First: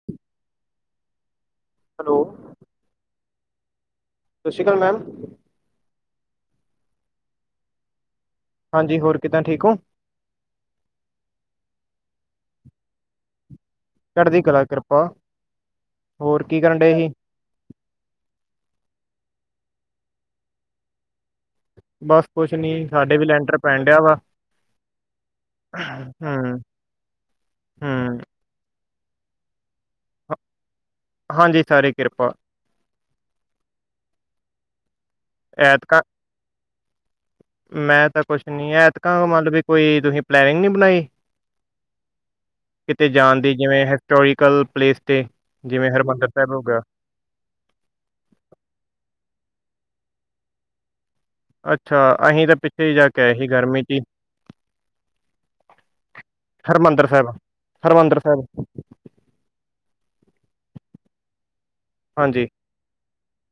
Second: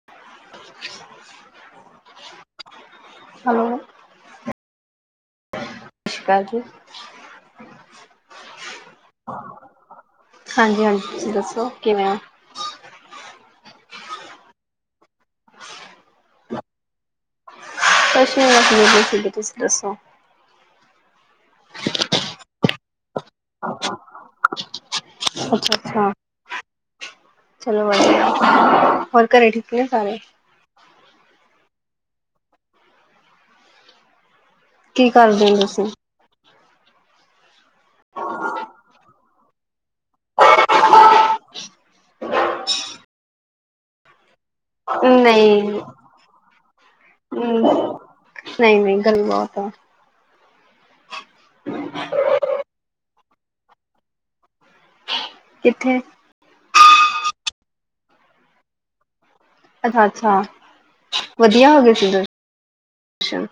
[inaudible] Hello. Hello. ਸਤਿ ਸ਼੍ਰੀ ਅਕਾਲ ਮੈਮ। [inaudible] ਹਾਂਜੀ, ਹੋਰ ਕਿੱਦਾਂ ਠੀਕ ਓ। ਹਾਂਜੀ-ਹਾਂਜੀ, ਤੁਸੀਂ ਦੱਸੋ ਕਿਵੇਂ ਆ। ਚੜਦੀ ਕਲਾ ਕਿਰਪਾ, ਹੋਰ ਕੀ ਕਰਨ ਡਏ ਸੀ। ਕੁਛ ਨੀ [unintelligible] ਤੁਸੀਂ ਦੱਸੋ। ਬਸ ਕੁੱਛ ਨੀ ਸਾਡੇ ਵੀ ਲੈਂਟਰ ਪੈਣ ਡਿਆ ਵਾ। ਅੱਛਾ-ਅੱਛਾ, ਹਮ ਚਲੋ ਹਮ ਵਧੀਆ। ਹੋਰ ਘਰੇ ਠੀਕ ਨੇ ਸਾਰੇ। ਹਾਂਜੀ, ਤਾਰੀ ਕਿਰਪਾ। ਕੀ ਕਰਦੇ ਓ ਤੁਸੀਂ? ਐਤਕਾਂ ਮੈਂ ਤਾਂ ਕੁਛ ਨੀ ਐਤਕਾਂ ਮਤਲਬ ਵੀ ਕੋਈ ਤੁਸੀਂ ਪਲਨਿੰਗ ਨੀ ਬਣਾਈ? ਕਿਤੇ ਜਾਣ ਦੀ ਜਿਵੇਂ ਹਿਸਟੋਰੀਕਲ ਪਲੇਸ ਤੇ ਜਿਵੇਂ ਹਰਿਮੰਦਰ ਸਾਹਿਬ ਹੋ ਗਿਆ। ਹਮ ਨਈ-ਨਈ ਗੱਲ ਬਾਤ ਆ। ਅੱਛਾ ਅਹੀ ਤਾਂ ਪਿੱਛੇ ਹੀ ਜਾ ਕੇ ਆਏ ਸੀ ਗਰਮੀ ਚ ਹੀ ਕਿੱਥੇ? ਹਰਿਮੰਦਰ ਸਾਹਿਬ- ਹਰਿਮੰਦਰ ਸਾਹਿਬ। ਅੱਛਾ-ਅੱਛਾ, ਵਧੀਆ ਹੋ ਗਏ ਸੀ ਦਰ ਹਾਂਜੀ ਸ਼ਨ।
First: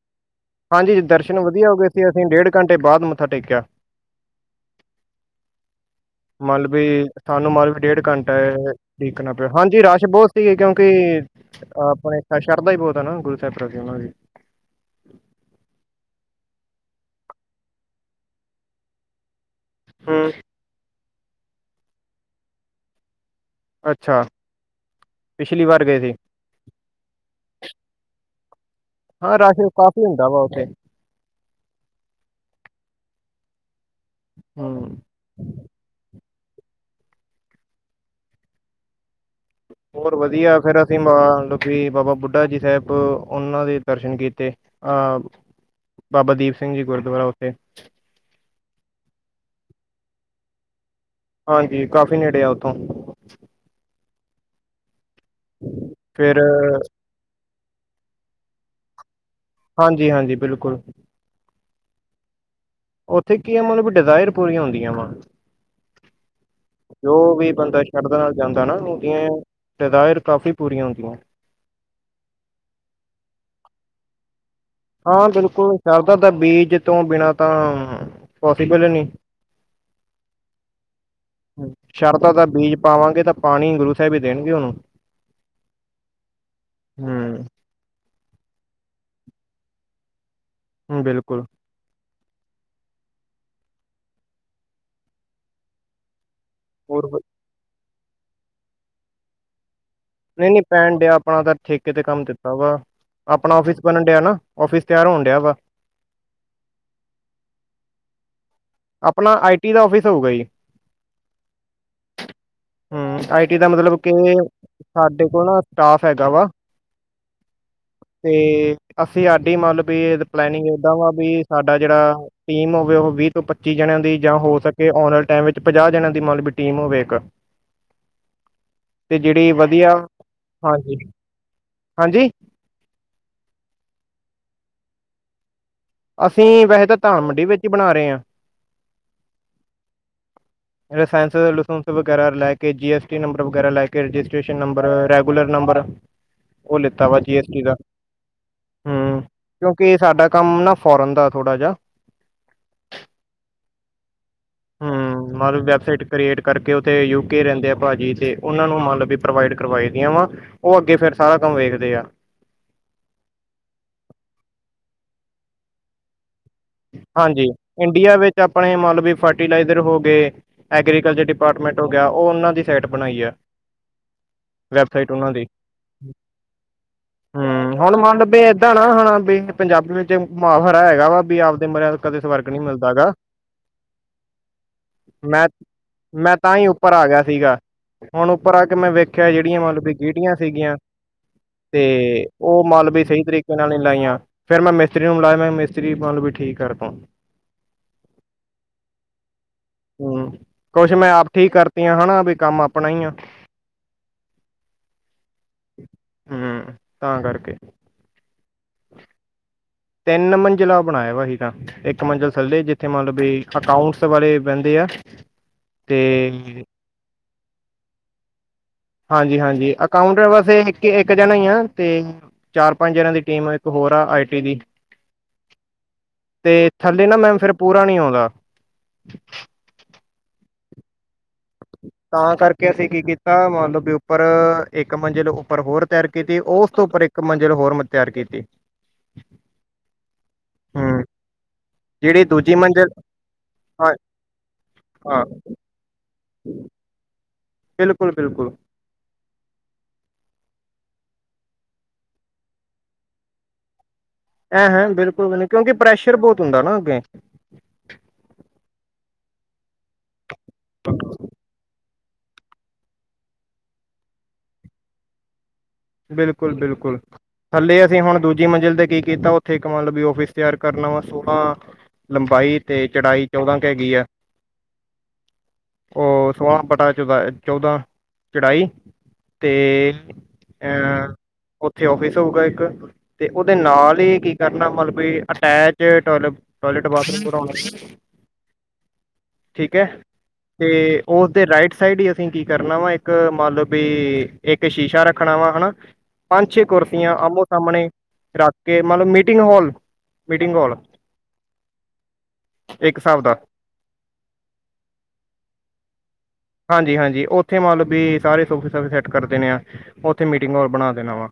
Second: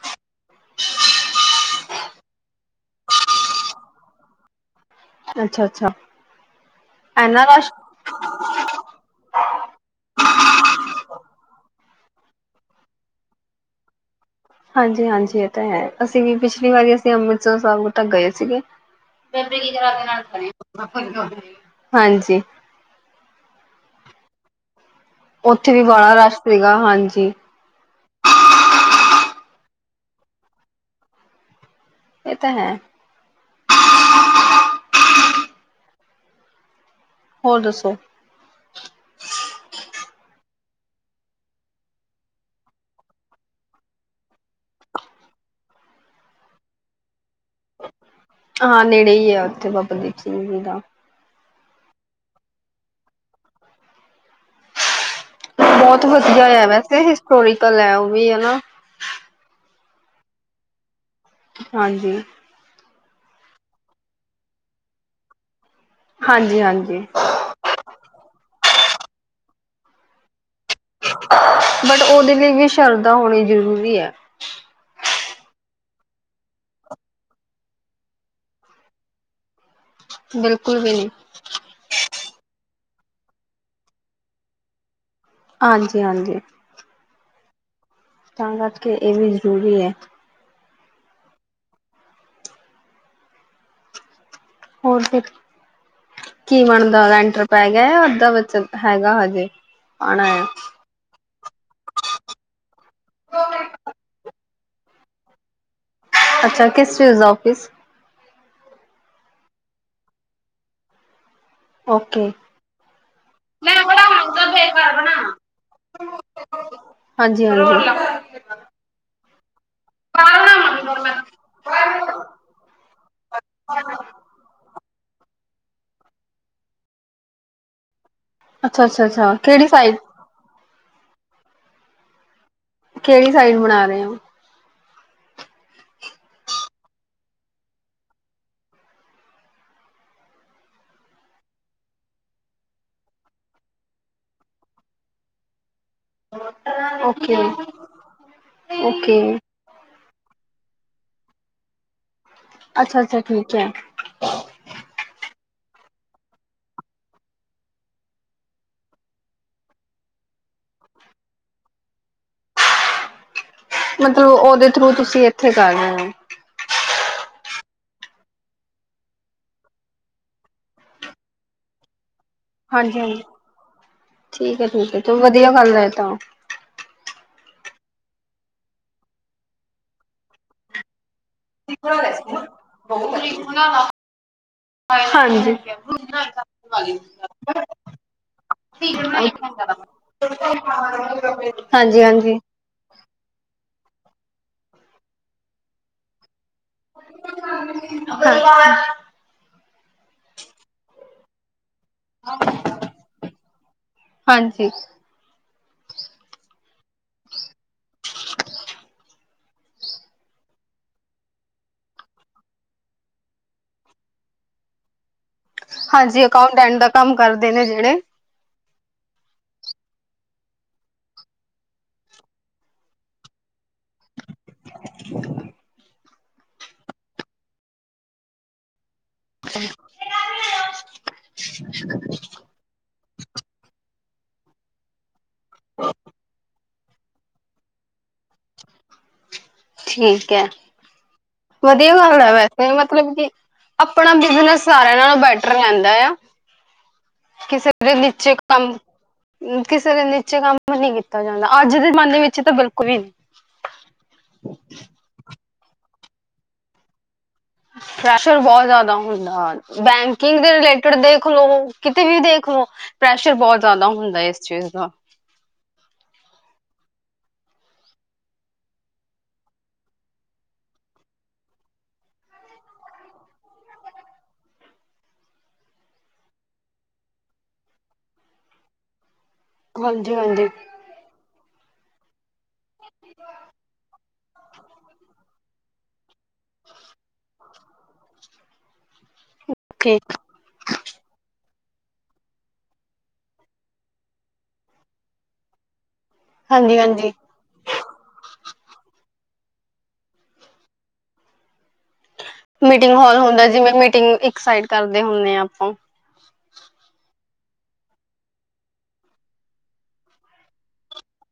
ਹਾਂਜੀ, ਦਰਸ਼ਨ ਵਧੀਆ ਹੋ ਗਏ ਸੀ। ਅਸੀਂ ਡੇਢ ਘੰਟੇ ਬਾਅਦ ਮੱਥਾ ਟੇਕਿਆ। ਅੱਛਾ-ਅੱਛਾ। ਮਲਬੇ ਸਾਨੂੰ ਮਤਲਬ ਡੇਢ ਘੰਟ ਨੇ ਟੇਕਣਾ ਪਿਆ। ਹਾਂਜੀ, ਰਾਸ਼ ਬੋਤ ਸੀ ਕਿਉਂਕਿ ਆਪਣੇ ਸ਼ਰਧਾ ਹੀ ਬੋਤ ਆ ਨਾ, ਗੁਰੂ ਸਾਹਿਬ ਪ੍ਰਤੀ ਉਹਨਾਂ ਦੀ। ਹਾਂਜੀ-ਹਾਂਜੀ ਏਹ ਤਾਂ ਹੈ। ਅਸੀਂ ਵੀ ਪਿਛਲੀ ਵਾਰੀ ਅਸੀ ਅੰਮ੍ਰਿਤਸਰ ਸਾਹਿਬ ਤੱਕ ਗਏ ਸੀਗੇ। ਹੂੰ ਹਾਂਜੀ। ਅੱਛਾ। ਪਿਛਲੀ ਉੱਥੇ ਵਾਰ ਵੀ ਗਏ ਸੀ ਬੜਾ ਰਸ਼ ਸੀਗਾ, ਹਾਂਜੀ। ਹਾਂ ਰਾਸ਼ ਕਾਫ਼ੀ ਹੁੰਦਾ ਵਾ ਉੱਥੇ। ਏਹ ਤਾਂ ਹੈ। ਹੂੰ। ਹੋਰ ਦੱਸੋ? ਹੋਰ ਵਧੀਆ, ਫਿਰ ਅਸੀਂ ਮਨ ਲੋ ਕਿ ਬਾਬਾ ਬੁੱਢਾ ਜੀ ਸਾਹਿਬ, ਓਨਾਂ ਦੇ ਦਰਸ਼ਨ ਕੀਤੇ। ਅਹ 'ਬਾਬਾ ਦੀਪ ਸਿੰਘ ਜੀ ਗੁਰਦੁਆਰਾ ਓਥੇ। ਹਾਂ ਨੇੜੇ ਈ ਆ, ਓਥੇ ਬਾਬਾ ਦੀਪ ਸਿੰਘ ਜੀ ਦਾ। ਹਾਂਜੀ, ਕਾਫੀ ਨੇੜੇ ਆ ਉੱਥੋਂ। ਬਹੁਤ ਫਿਰ ਵਧੀਆ ਐ, ਵੈਸੇ ਹਿਸਟੋਰੀਕਲ ਐ, ਉਹ ਵੀ ਹੈਨਾ। ਹਾਂਜੀ-ਹਾਂਜੀ, ਬਿਲਕੁਲ। ਹਾਂਜੀ। ਓਥੇ ਕੀ ਆ ਮਤਲਬ ਡਿਜ਼ਾਇਰ ਪੂਰੀਆਂ ਹੁੰਦੀਆਂ ਵਾ, ਹਾਂਜੀ ਹਾਂਜੀ ਜੋ ਵੀ ਬੰਦਾ ਸ਼ਰਧਾ ਨਾਲ ਜਾਂਦਾ ਨਾ, ਓਦੀਆਂ ਡਿਜਾਇਰ ਕਾਫੀ ਪੂਰੀਆਂ ਹੁੰਦੀਆਂ। ਬਟ ਓਦੇ ਲਈ ਵੀ, ਸ਼ਰਧਾ ਹੋਣੀ ਜ਼ਰੂਰੀ ਆ। ਹਾਂ ਬਿਲਕੁਲ, ਸ਼ਰਦਾ ਦਾ ਬੀਜ ਤੋਂ ਬਿਨਾਂ ਤਾਂ ਪੋਸੀਬਲ ਨੀ। ਬਿਲਕੁਲ ਵੀ ਨੀ। ਸ਼ਰਦਾ ਦਾ ਬੀਜ ਪਾਵਾਂਗੇ ਤਾਂ ਪਾਣੀ ਗੁਰੂ ਸਾਹਿਬ ਹੀ ਦੇਣਗੇ ਉਹਨੂੰ। ਹਾਂਜੀ-ਹਾਂਜੀ। ਹੂ ਤਾਂ ਕਰ ਕੇ ਇਹ ਵੀ ਜ਼ਰੂਰੀ ਹੈ। ਬਿਲਕੁਲ। ਹੋਰ ਫਿਰ, ਕੀ ਹੋਰ ਬਣਦਾ ਬ- ਲੈਂਟਰ ਪੈ ਗਿਆ ਅੱਧਾ ਬਨ ਹੈਗਾ ਹਜੇ?? ਆਣਾ ਹੈ ਨਹੀਂ- ਨਹੀਂ ਪੈਣ ਡਿਆ। ਆਪਣਾ ਤਾਂ ਠੇਕੇ ਤੇ ਕੰਮ ਦਿੱਤਾ ਵਾ। ਆਪਣਾ ਆਫਿਸ ਬਣਨ ਡਿਆ ਨਾ। ਆਫਿਸ ਤਿਆਰ ਹੋਣ ਡਿਆ ਵਾ। ਅੱਛਾ। ਕਿਸ ਚੀਜ਼ ਦਾ ਔਫਿਸ? ਆਪਣਾ 'ਆਈ ਟੀ ਦਾ ਆਫਿਸ ਹੋਊਗਾ ਜੀ। ਓਕੇ। ਹੂ, ਆਈ ਟੀ ਦਾ ਮੈਂ ਮਤਲਬ ਬਣਾਵਾਂ ਕਿੰਨੇ, ਉਹਦਾ ਬੇਕਾਰ ਸਾਡੇ ਬਣਾਵਾਂ। ਕੋਲ ਨਾ ਸਟਾਫ ਹੈਗਾ ਵਾ। ਹਾਂਜੀ -ਹਾਂਜੀ। ਤੇ, ਅਸੀਂ ਸਾਡੀ ਮੰਨ ਵੀ, ਪਲੈਨਿੰਗ ਏਦਾਂ ਵਾ ਵੀ ਸਾਡਾ ਹਾਂਜੀ। ਜਿਹੜਾ ਟੀਮ ਹੋਵੇ ਉਹ ਵੀ ਪੱਚੀ ਜਣਿਆਂ ਦੀ ਜਾਂ ਹੋ ਸਕੇ ਆਉਣ ਵਾਲੇ ਟਾਈਮ ਵਿੱਚ ਪੰਜਾਹ ਜਣਿਆਂ ਦੀ ਮਤਲਬ ਟੀਮ ਹੋਵੇ ਇੱਕ। ਅੱਛਾ- ਅੱਛਾ- ਅੱਛਾ ਕਿਹੜੀ ਸਾਈਡ? ਹਾਂਜੀ-ਹਾਂਜੀ। ਕਿਹੜੀ ਸਾਈਡ ਬਣਾ ਰਹੇ ਹੋ? ਅਸੀਂ ਵੈਸੇ ਤਾਂਧਾਨ ਮੰਡੀ ਵਿੱਚ ਹੀ ਬਣਾ ਰਹੇ ਹਾਂ। ਲਾਇਸੈਂਸ- ਲਾਸੁਂਸ ਵਗੈਰਾ ਲੈ ਕੇ, ਜੀਟੀ ਨੰਬਰ ਵਗਰਾ ਲੈ ਕੇ, ਰਿਸਟਸ਼ਨ ਨੰਬਰ, ਰੈਗੂਲਰ ਨੰਬਰ। ਉਹ ਲਿੱਤਾ ਵਾ ਓਕੇ ਜੀ ਐਸ ਟੀ ਦਾ। ਓਕੇ ਹੂ ਕਿਉਂਕਿ ਸਾਡਾ ਕੰਮ ਨਾ ਫੋਰਨ ਦਾ ਥੋੜਾ ਜਿਹਾ। ਅੱਛਾ- ਅੱਛਾ, ਠੀਕ ਹੈ। ਹ [inaudible] ਹੂੰ, ਮਤਲਬ ਵੈਬਸਾਈਟ ਕ੍ਰੀਏਟ ਕਰਕੇ ਉੱਥੇ ਯੂਕੇ ਰਹਿੰਦੇ ਆ ਭਾਅ ਜੀ ਅਤੇ ਉਹਨਾਂ ਨੂੰ ਮੰਤ ਲਬ ਵੀ ਪ੍ਰੋਵਾਈਡ ਕਰਵਾਈ ਦੀਆਂ ਵਾ। ਉਹ ਅੱਗੇ ਫੇਰ ਸਾਰਾ ਕੰਮ ਵੇਖਦੇ ਆ। ਮਤਲਬ ਉਹਦੇ ਥਰੂ ਤੁਸੀਂ ਇੱਥੇ ਕਰ ਰਹੇ ਹੋ? ਹਾਂਜੀ। ਇੰਡੀਆ ਵਿੱਚ ਆਪਣੇ ਮਤਲਬ ਫਰਟੀਲਾਈਜ਼ਰ ਹੋ ਗਏ। ਐਗਰੀਕਲਚਰ ਡਿਪਾਰਟਮੈਂਟ ਹੋ ਗਿਆ। ਉਹ ਉਹਨਾਂ ਦੀ ਸਾਈਟ ਹਾਂਜੀ-ਹਾਂਜੀ ਬਣਾਈ ਹੈ। ਠੀਕ ਹੈ ਠੀਕ ਹੈ ਚ ਵੈਬਸਾਈਟ ਉਹ ਦੀ ਵਧੀਆ ਗੱਲ ਹੈ ਇਹ ਤਾਂ ਹੂ, ਹੁਣ ਮੰਨ ਲ ਵੀ ਏਦਾਂ ਨਾ ਹੁਣਾ ਵੀ ਪੰਜਾਬੀ ਵਿੱਚ ਮੁਆਫ਼ਰਾ ਹੈਗਾ ਵਾ ਵੀ ਆਪ ਮਰਿਆ ਕਦੇ ਸਵਰਕ ਨਹੀਂ ਮਿਲਦਾ ਹੈ ਗਾ। ਮੈਂ- ਹਾਂਜੀ ਮੈਂ ਤਾਂ ਹੀ ਉੱਪਰ ਆ ਗਿਆ ਸੀਗਾ। ਹੁਣ ਉੱਪਰ ਆ ਕੇ ਮੈਂ ਵੇਖਿਆ ਜਿਹੜੀਆਂ ਮਤਲਬ ਕਿ ਗੀਟੀਆਂ ਸੀਗੀਆਂ। ਤੇ ਹਾਂਜੀ-ਹਾਂਜੀ ਉਹ ਮੱਲ ਵੀ ਸਹੀ ਤਰੀਕੇ ਨਾਲ ਨਹੀਂ ਲਾਈਆਂ। ਫੇਰ ਮੈਂ ਮਿਸਤਰੀ ਨੂੰ ਬੁਲਾਾਇਆ ਮੈਂ ਮਿਸਤਰੀ ਮੱਲ ਵੀ ਠੀਕ ਕਰਦਾ। [unintelligible] ਹੂ, ਕੁਛ ਮੈਂ ਆਪ ਠੀਕ ਕਰ ਪਿਆ ਹੈਣਾ ਵੀ ਕੰਮ ਆਪਣਾ ਹੀ ਈ ਆ। ਹਾਂਜੀ-ਹਾਂਜੀ ਹੂ, ਤਾਂ ਕਰਕੇ। [inaudible] ਤਿੰਨ ਮੰਜਲਾ ਬਣਾਇਆ ਭਾਜੀ ਤਾਂ। ਇੱਕ ਮੰਜ਼ਿਲ ਥੱਲੇ ਜਿੱਥੇ ਮਤਲਬ ਵੀ ਅਕਾਊਟਸ ਵਾਲੇ ਬਹਿੰਦੇ ਆ। ਤੇ ਹਾਂਜੀ। ਅਕਾਊਂਟੈਂਟ ਦਾ ਕੰਮ ਕਰਦੇ ਨੇ ਜਿਹੜੇ। ਹਾਂਜੀ- ਹਾਂਜੀ। ਅਕਾਊਂਟ ਵਸੇ ਇੱਕ ਇੱਕ ਜਾਣਾ ਹੀ ਆ। ਤੇ ਚਾਰ-ਪੰਜ ਜਾਣਿਆ ਦੀ ਟੀਮ ਇੱਕ ਹੋਰ ਆ ਆਈ ਟੀ ਦੀ ਤੇ ਥੱਲੇ ਨਾ ਮੈਮ ਫਿਰ ਪੂਰਾ ਨੀ ਆਉਂਦਾ। [unintelligible] ਤਾਂ ਕਰਕੇ ਅਸੀਂ ਕੀ ਕੀਤਾ ਮਤਲਬ ਵੀ ਉੱਪਰ ਇੱਕ ਮੰਜਿਲ ਨੂੰ ਉੱਪਰ ਹੋਰ ਤਿਆਰ ਕੀਤੀ ਉਹ ਉਸ ਤੋਂ ਉੱਪਰ ਇੱਕ ਮੰਜ਼ਿਲ ਹੋਰ ਤਿਆਰ ਕੀਤੀ। ਠੀਕ ਹੈ, ਹੂੰ ਵਧੀਆ ਗੱਲ ਜਿਹੜੀ ਹੈ, ਦੂਜੀ ਵੈਸੇ ਮੰਜ਼ਿਲ ਮਤਲਬ ਕੀ ਹਾਂ ਆਪਣਾ ਬਿਜਨਸ ਸਾਰਿਆਂ ਨਾਲੋਂ ਹਾਂ ਬੈਟਰ ਰਹਿੰਦਾ ਆ। [inaudible] ਕਿਸੇ ਦੇ ਬਿਲਕੁਲ ਨੀਚੇ ਬਿਲਕੁਲ ਕੰਮ ਕਿਸੇ ਦੇ ਨੀਚੇ ਕੰਮ ਨੀ ਕੀਤਾ ਜਾਂਦਾ, ਅੱਜ ਦੇ ਜ਼ਮਾਨੇ ਵਿੱਚ ਤਾਂ ਬਿਲਕੁਲ ਹੀ ਨਹੀਂ। [inaudible] ਐਂ ਹੈ, ਬਿਲਕੁਲ-ਬਿਲਕੁਲ ਕਿਉਂਕਿ ਪ੍ਰੈਸ਼ਰ ਬਹੁਤ ਹੁੰਦਾ ਨਾ ਅੱਗੇ। ਪ੍ਰੈਸ਼ਰ ਬਹੁਤ ਜ਼ਿਆਦਾ ਹੁੰਦਾ, ਬੈਂਕਿੰਗ ਦੇ ਰਿਲੇਟਿਡ ਦੇਖ ਲੋ ਕਿਤੇ ਵੀ ਦੇਖ ਲੋ ਪ੍ਰੈਸ਼ਰ ਬਹੁਤ ਜ਼ਿਆਦਾ ਹੁੰਦਾ ਇਸ ਚੀਜ਼ ਦਾ। ਬਿਲਕੁਲ-ਬਿਲਕੁਲ। ਥੱਲੇ ਅਸੀਂ ਹੁਣ ਦੂਜੀ ਮੰਜ਼ਿਲ ਤੇ ਕੀ ਕੀਤਾ, ਉੱਥੇ ਇੱਕ ਮਤਲਬ ਵੀ ਓਫਿਸ ਤਿਆਰ ਕਰਨਾ ਵਾ ਸੋਲਾਂ- ਲੰਬਾਈ ਤੇ ਚੜਾਈ ਚੌਦਾਂ ਕ ਹੈਗੀ ਆ ਉਹ ਸੋਲਾਂ ਬਟਾ ਚੌਦਾ ਚੌਦਾਂ ਚੜਾਈ ਤੇ ਹਾਂਜੀ ਹਾਂਜੀ ਅ ਉੱਥੇ ਓਫਿਸ ਹੋਊਗਾ ਇੱਕ, ਤੇ ਉਹਦੇ ਨਾਲ ਹੀ ਕੀ ਕਰਨਾ ਮਤਲਬ ਅਟੈਚ ਟ ਟਾਇਲਟ ਬਾਥਰੂਮ ਬਣਾਉਣਾ। ਠੀਕ ਏ? ਤੇ ਉਸਦੇ ਰਾਈਟ ਸਾਈਡ ਹੀ ਅਸੀਂ ਕੀ ਕਰਨਾ ਵਾ? ਇੱਕ ਮਨਲਬ ਵੀ ਇੱਕ ਸ਼ੀਸ਼ਾ ਰੱਖ ਰੱਖਣਾ ਵਾ ਹਨਾ? ਪੰਜ ਛੇ ਹਾਂਜੀ ਹਾਂਜੀ ਕੁਰਸੀਆਂ ਆਮੋ-ਸਾਹਮਣੇ ਰੱਖ ਕੇ ਮਤਲਬ meeting hall, meeting hall meeting ਇੱਕ ਹਾਲ ਹਿਸਾਬ ਦਾ ਹੁੰਦਾ, ਜਿਵੇਂ ਮੀਟਿੰਗ ਇੱਕ ਸਾਈਡ ਕਰਦੇ ਹੁੰਦੇ ਆ ਆਪਾਂ। ਹਾਂਜੀ-ਹਾਂਜੀ, ਉੱਥੇ ਮਤਲਬ ਵੀ ਸਾਰੇ ਸੋਫ ਸਫੇ ਸੈਟ ਕਰਦੇ ਨੇ ਆ ਉੱਥੇ ਮੀਟਿੰਗ ਹੋਲ ਬਣਾ ਦੇਣਾ ਵਾ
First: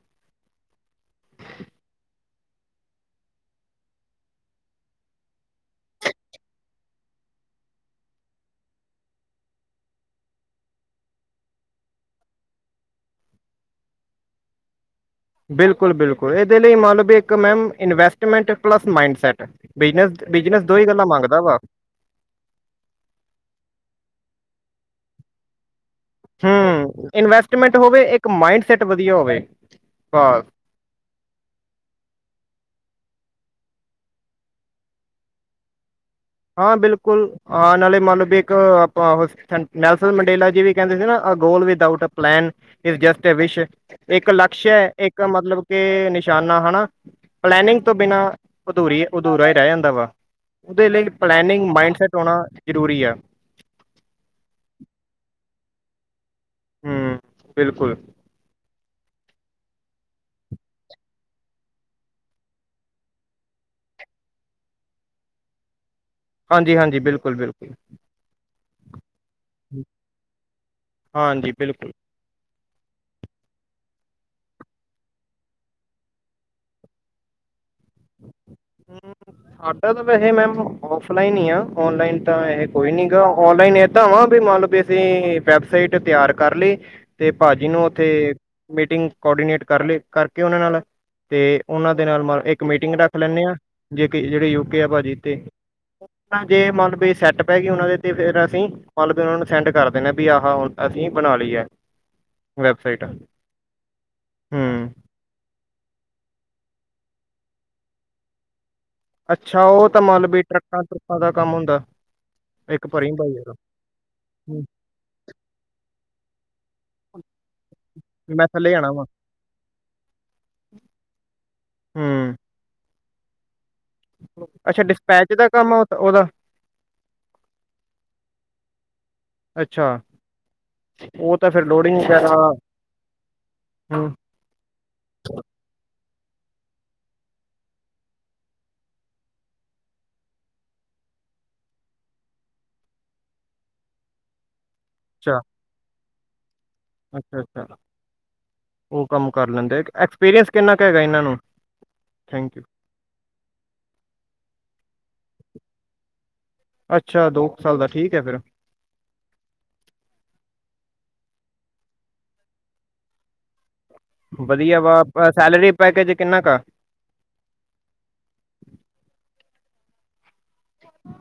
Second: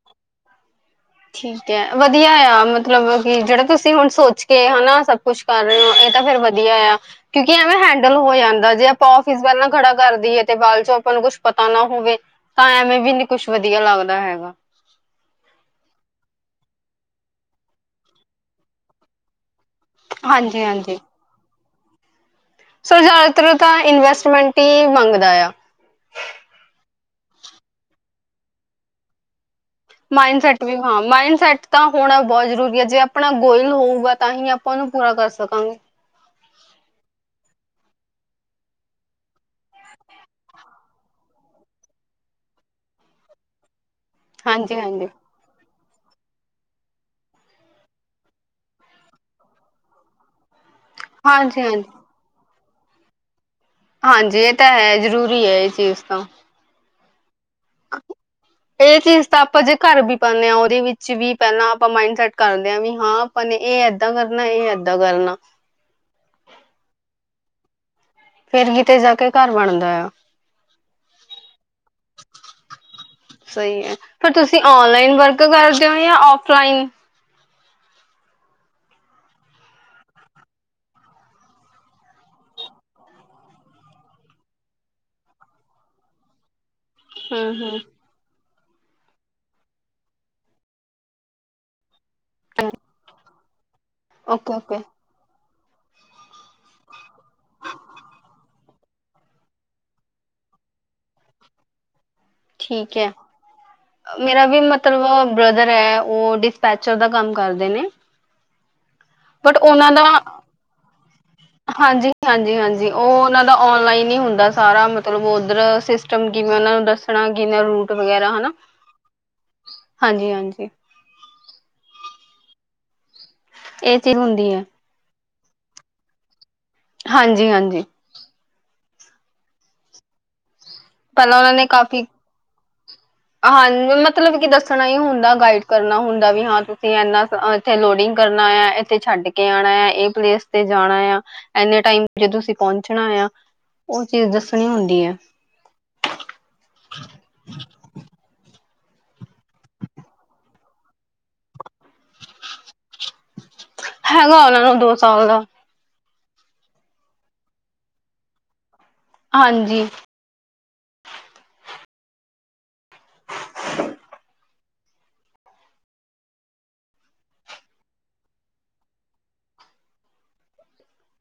ਠੀਕ ਹੈ, ਵਧੀਆ ਆ ਮਤਲਬ ਕਿ ਜਿਹੜਾ ਤੁਸੀਂ ਹੁਣ ਸੋਚ ਕੇ ਹਨਾ ਸਭ ਕੁਛ ਕਰ ਰਹੇ ਓ, ਇਹ ਤਾਂ ਫੇਰ ਵਧੀਆ ਆ। ਕਿਉਂਕਿ ਐਵੇਂ ਹੈਂਡਲ ਹੋ ਜਾਂਦਾ ਜੇ ਆਪਾਂ ਔਫਿਸ ਵਲ ਨੂੰ ਖੜਾ ਕਰਦੀ ਹੈ ਤੇ ਬਾਅਦ ਚੋਂ ਆਪਾਂ ਨੂੰ ਕੁਛ ਪਤਾ ਨਾ ਹੋਵੇ ਤਾਂ ਐਵੇਂ ਵੀ ਨੀ ਕੁਛ ਵਧੀਆ ਲੱਗਦਾ ਹੈਗਾ। ਬਿਲਕੁਲ-ਬਿਲਕੁਲ, ਇਹਦੇ ਲਈ ਮਤਲਬ ਇੱਕ ma'am investment plus mindset. Business ਹਾਂਜੀ ਬਿਜਨਸ ਦੋ ਹੀ ਹਾਂਜੀ ਗੱਲਾਂ ਮੰਗਦਾ ਵਾ। ਸੋ ਜ਼ਿਆਦਾਤਰ ਤਾਂ ਇਨਵੈਸਟਮੈਂਟ ਹੀ ਮੰਗਦਾ ਆ। ਹਮ, ਇਨਵੈਸਟਮੈਂਟ ਹੋਵੇ, ਇੱਕ ਮਾਇੰਡ ਸੈਟ ਵਧੀਆ ਹੋਵੇ। ਬਸ ਮਾਇੰਡਸੈਟ ਵੀ ਹਾਂ ਮਾਇੰਡ ਸੈਟ ਤਾਂ ਹੋਣਾ ਬਹੁਤ ਜਰੂਰੀ ਹੈ ਜੇ ਆਪਣਾ ਗੋਇਲ ਹੋਊਗਾ ਤਾਂ ਹੀ ਆਪਾਂ ਉਹਨੂੰ ਪੂਰਾ ਕਰ ਸਕਾਂਗੇ। ਹਾਂ, ਬਿਲਕੁਲ। ਆ ਨਾਲੇ ਮੰਨ ਲਓ ਵੀ ਇੱਕ ਆਪਾਂ ਨੈਲਸਨ ਮੰਡੇਲਾ ਜੀ ਵੀ ਕਹਿੰਦੇ ਸੀ ਨਾ goal without a plan just a wish ਇੱਕ ਲਕਸ਼ ਹਾਂਜੀ ਹੈ, ਹਾਂਜੀ ਇੱਕ ਮਤਲਬ ਕੇ ਨਿਸ਼ਾਨਾ ਹੈਨਾ? ਪਲੈਨਿੰਗ ਤੋਂ ਬਿਨਾਂ ਅਧੂਰੀ ਅਧੂਰਾ ਹੀ ਰਹਿ ਜਾਂਦਾ ਵਾ, ਉਹਦੇ ਲਈ ਹਾਂਜੀ ਪਲੈਨਿੰਗ, ਹਾਂਜੀ ਮਾਈਂਡਸੈਟ ਹੋਣਾ ਜ਼ਰੂਰੀ ਆ। ਹਾਂਜੀ, ਇਹ ਤਾਂ ਹੈ ਜ਼ਰੂਰੀ ਹੈ ਇਹ ਚੀਜ਼ ਤਾਂ। ਹਮ, ਬਿਲਕੁਲ। ਇਹ ਚੀਜ਼ ਤਾਂ ਆਪਾਂ ਜੇ ਘਰ ਵੀ ਪਾਉਨੇ ਆ ਓਹਦੇ ਵਿਚ ਵੀ ਪੇਲਾਂ ਮਾਇੰਡ ਸੈੱਟ ਕਰਦੇ ਹਾਂ, ਵੀ ਹਾਂ ਆਪਾਂ ਨੇ ਇਹ ਏਦਾਂ ਕਰਨਾ, ਇਹ ਏਦਾਂ ਕਰਨਾ। ਹਾਂਜੀ ਹਾਂਜੀ ਬਿਲਕੁਲ ਬਿਲਕੁਲ। ਫੇਰ ਕਿਤੇ ਜਾ ਕੇ ਘਰ ਬਣਦਾ ਯਾ। ਹਾਂਜੀ ਬਿਲਕੁਲ ਸਹੀ ਹੈ ਪਰ ਤੁਸੀਂ ਔਨਲਾਈਨ ਵਰਕ ਕਰਦੇ ੳਂ ਯਾ ੳਫਲਾਈਨ? ਸਾਡਾ ਤਾਂ ਵੈਸੇ ਮੈਮ ੳਫਲਾਈਨ ਹੀ ਆ ਔਨਲਾਈਨ ਤਾਂ ਇਹ ਕੋਈ ਨੀ ਗਾ ਔਨਲਾਈਨ ਇਦਾਂ ਵਾ ਵੀ ਮਨਲੋ ਤੇ ਵੈਬਸਾਈਟ ਤਿਆਰ ਕਰ ਲਈ ਤੇ ਹਮ ਭਾਜੀ ਹਮ ਨੂੰ ਉੱਥੇ ਮੀਟਿੰਗ ਕੋਰਡੀਨੇਟ ਕਰ ਲੇ ਕਰਕੇ ਉਹਨਾਂ ਨਾਲ ਤੇ ਉਹਨਾਂ ਦੇ ਨਾਲ ਮ ਇੱਕ ਮੀਟਿੰਗ ਰੱਖ ਲੈਂਨੇ ਆਂ ਜੇ ਕਿ ਜਿਹੜੇ ਓਕੇ ਓਕੇ ਯੂਕੇ ਆ ਭਾਜੀ ਤੇ ਜੇ ਮਤਲਬ ਇਹ ਸੈੱਟ ਪੈ ਗਈ ਉਹਨਾਂ ਦੇ ਤੇ ਫੇਰ ਅਸੀਂ ਮਤਲਬ ਵੀ ਉਹਨਾਂ ਨੂੰ ਸੈਂਡ ਕਰ ਦੇ ਨੇ ਆ ਵੀ ਆਹ ਅਸੀਂ ਬਣਾ ਲਈਐ। ਠੀਕ ਹੈ ਮੇਰਾ ਵੀ ਹੂੰ ਮਤਲਬ ਬ੍ਰਦਰ ਐ ੳ ਡਿਸਪੈਚਰ ਦਾ ਕੰਮ ਕਰਦੇ ਨੇ ਬਟ ਅੱਛਾ ਉਹ ਉਹਨਾਂ ਤਾਂ ਦਾ ਮੰਨ ਲਓ ਵੀ ਟਰੱਕਾਂ ਟਰੁੱਕਾਂ ਦਾ ਕੰਮ ਹੁੰਦਾ ਹਾਂਜੀ ਹਾਂਜੀ ਇੱਕ ਹਾਂਜੀ ਉਹ ਭਰੀ ਭਾਈ ਉਹਨਾ ਦਾ ਓਨਲਾਈਨ ਹੀ ਹੁੰਦੈ ਦਾ। ਸਾਰਾ ਮਤਲਬ ਉਧਰ ਸਿਸਟਮ ਕਿਵੇਂ ਉਹਨਾਂ ਨੂੰ ਦੱਸਣਾ ਕਿਨਾ ਰੂਟ ਵੀ ਵਗੈਰਾ ਮੈਂ ਹਨਾ। ਥੱਲੇ ਜਾਣਾ ਵਾ ਹਾਂਜੀ-ਹਾਂਜੀ। ਹੂੰ ਇਹ ਚੀਜ਼ ਹੁੰਦੀ ਐ ਅੱਛਾ ਡਿਸਪੈਚ ਦਾ ਕੰਮ ਆ ੳ ਉਹਦਾ? ਹਾਂਜੀ-ਹਾਂਜੀ। ਅੱਛਾ। ਉਹ ਪਹਿਲਾਂ ਤਾਂ ਉਹਨਾਂ ਫਿਰ ਨੇ ਲੋਡਿੰਗ ਕਾਫ਼ੀ ਵਗੈਰਾ ਹਾਂਨ ਹੂੰ। ਮਤਲਬ ਕੀ ਦੱਸੋ ਦੱਸਣਾ ਹੀ ਹੁੰਦਾ ਗਾਈਡ ਕਰਨਾ ਹੁੰਦਾ ਵੀ ਹਾਂ ਤੁਸੀਂ ਇੰਨਾ ਇੱਥੇ ਲੋਡਿੰਗ ਕਰਨਾ ਹੈ ਇੱਥੇ ਛੱਡ ਕੇ ਕੇ ਆਣੈ ਐ ਇਹ ਪਲੇਸ ਤੇ ਜਾਣਾ ਯਾ ਇਨੇ ਟਾਇਮ ਚ ਤੁਸੀਂ ਪਹੁੰਚਣਾ ਯਾ। ਉਹ ਚੀਜ਼ ਦੱਸਣੀ ਹੁੰਦੀ ਐ। ਅੱਛਾ-ਅੱਛਾ। ਉਹ ਕੰਮ ਕਰ ਲੈਂਦੇ ਐਕਸਪੀਰੀਅੰਸ ਕਿੰਨਾ ਕ ਹੈਗਾ ਇਹਨਾਂ ਨੂੰ ਥੈਂਕ ਯੂ। ਹੈਗਾ ਉਹਨਾਂ ਨੂੰ ਦੋ ਸਾਲ ਦਾ। ਅੱਛਾ ਦੋ ਕ ਸਾਲ ਦਾ ਠੀਕ ਐ ਫੇਰ। ਹਾਂਜੀ। ਵਧੀਆ ਵਾ ਸੈਲਰੀ ਪੈਕੇਜ ਕਿੰਨਾ ਕਾ?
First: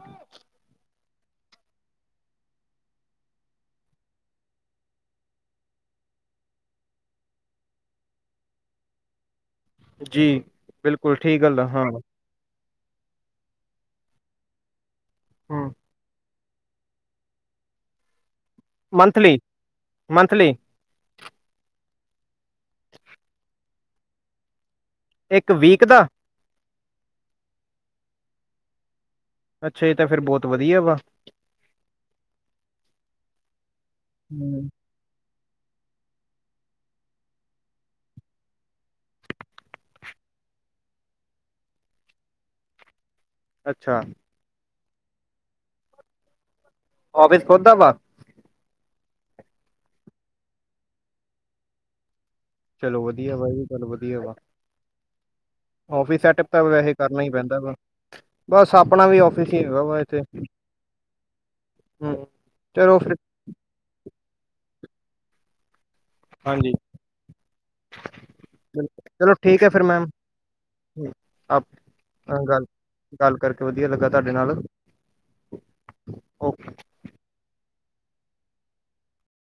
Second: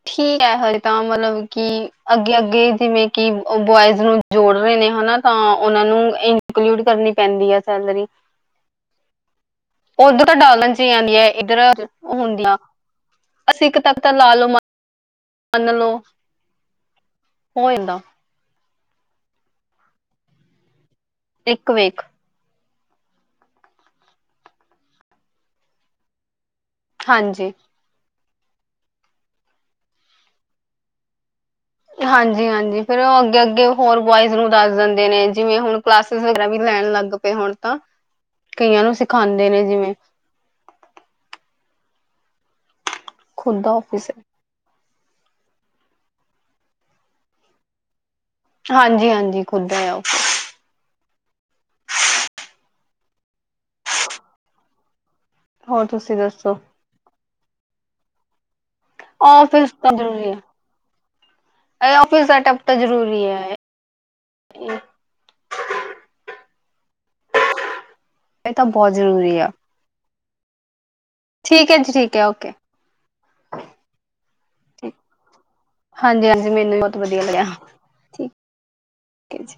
ਠੀਕ ਹੈ ਹਲੇ ਤਾਂ ਮਤਲਵ ਕੀ ਅੱਗੇ ਅੱਗੇ ਜਿਵੇਂ ਕਿ ਬੋਆਇਜ਼ ਨੂੰ ਜੋੜ ਰਹੇ ਨੇ ਹਨਾ ਤਾਂ ਉਹਨਾਂ ਨੂੰ ਇਨਕਲੂਡ ਕਰਨੀ ਪੈਂਦੀ ਆ ਸੈਲਰੀ। ਜੀ ਉਧਰ ਡਾਲਣ 'ਚ ਹੀ ਆਂਦੀ ਬਿਲਕੁਲ ਐ ਠੀਕ ਗੱਲ ਆ, ਇੱਧਰ ਹਾਂ ਹੁੰਦੀਆਂ। ਅਸੀਂ ਇੱਕ ਤੱਕ ਤਾਂ ਲਾ ਲੋ ਹੂੰ। ਮੰਨ ਲਓ ਹੋ ਜਾਂਦਾ। ਮੰਥਲੀ-ਮੰਥਲੀ। ਇੱਕ ਵੇਖ। ਇੱਕ ਵੀਕ ਦਾ। ਹਾਂਜੀ। ਅੱਛਾ! ਇਹ ਤਾਂ ਫੇਰ ਬਹੁਤ ਵਧੀਆ ਵਾ। ਹਾਂਜੀ! ਹਾਂਜੀ! ਫਿਰ ਉਹ ਅੱਗੇ ਅੱਗੇ ਹੋਰ ਬੁਆਇਜ਼ ਨੂੰ ਹੂੰ ਦੱਸਦਨ। ਦਿੰਦੇ ਨੇ ਜਿਵੇਂ ਹੁਣ ਕਲਾਸਿਸ ਵਗੈਰਾ ਵੀ ਲੈਣ ਲੱਗ ਪਏ ਹੁਣ ਤਾਂ। ਕਈਆਂ ਨੂੰ ਸਿਖਾਂਦੇ ਨੇ ਜਿਵੇਂ। ਖ਼ੁਦ ਦਾ ਅੱਛਾ ਔਫਿਸ ਐ। ਔਫਿਸ ਖ਼ੁਦ ਦਾ ਵਾ। ਹਾਂਜੀ ਹਾਂਜੀ ਖ਼ੁਲ ਦਾ ਏ ਔਫਿਸ। ਚਲੋ ਵਧੀਆ ਵਾ ਜੀ! ਚਲੋ ਵਧੀਆ ਵਾ। ਹੋਰ ਤੁਸੀਂ ਆਫਿਸ ਸੈਟਅਪ ਦੱਸੋ ਤਾਂ ਵੈਸੇ ਕਰਨਾ ਈ ਪੈਂਦਾ ਵਾ, ਬਸ ਆਪਣਾ ਵੀ ਔਫਿਸ ਹੀ ਹੈਗਾ ਵਾ ਇੱਥੇ। ਐ ਹੂੰ ਔਫਿਸ ਸੈਟਅਪ ਤਾਂ ਚਲੋ ਫਿਰ ਜ਼ਰੂਰੀ ਏ ਇਹ। ਹਾਂਜੀ! ਇਹ ਤਾਂ ਬਹੁਤ ਚਲੋ ਜ਼ਰੂਰੀ ਆ ਠੀਕ ਏ ਫਿਰ ਮੈਮ। ਹੂੰ ਆਪ ਠੀਕ ਹੈ ਜੀ ਠੀਕ ਹੈ ਓਕੇ ਗੱਲ ਗੱਲ ਕਰਕੇ ਵਧੀਆ ਲੱਗਾ ਤੁਹਾਡੇ ਨਾਲ। ਠੀਕ ਹਾਂਜੀ! ਓਕੇ ਹਾਂਜੀ! ਮੈਨੂੰ ਵੀ ਬਹੁਤ ਵਧੀਆ ਲੱਗਿਆ। ਠੀਕ ਓਕੇ ਜੀ।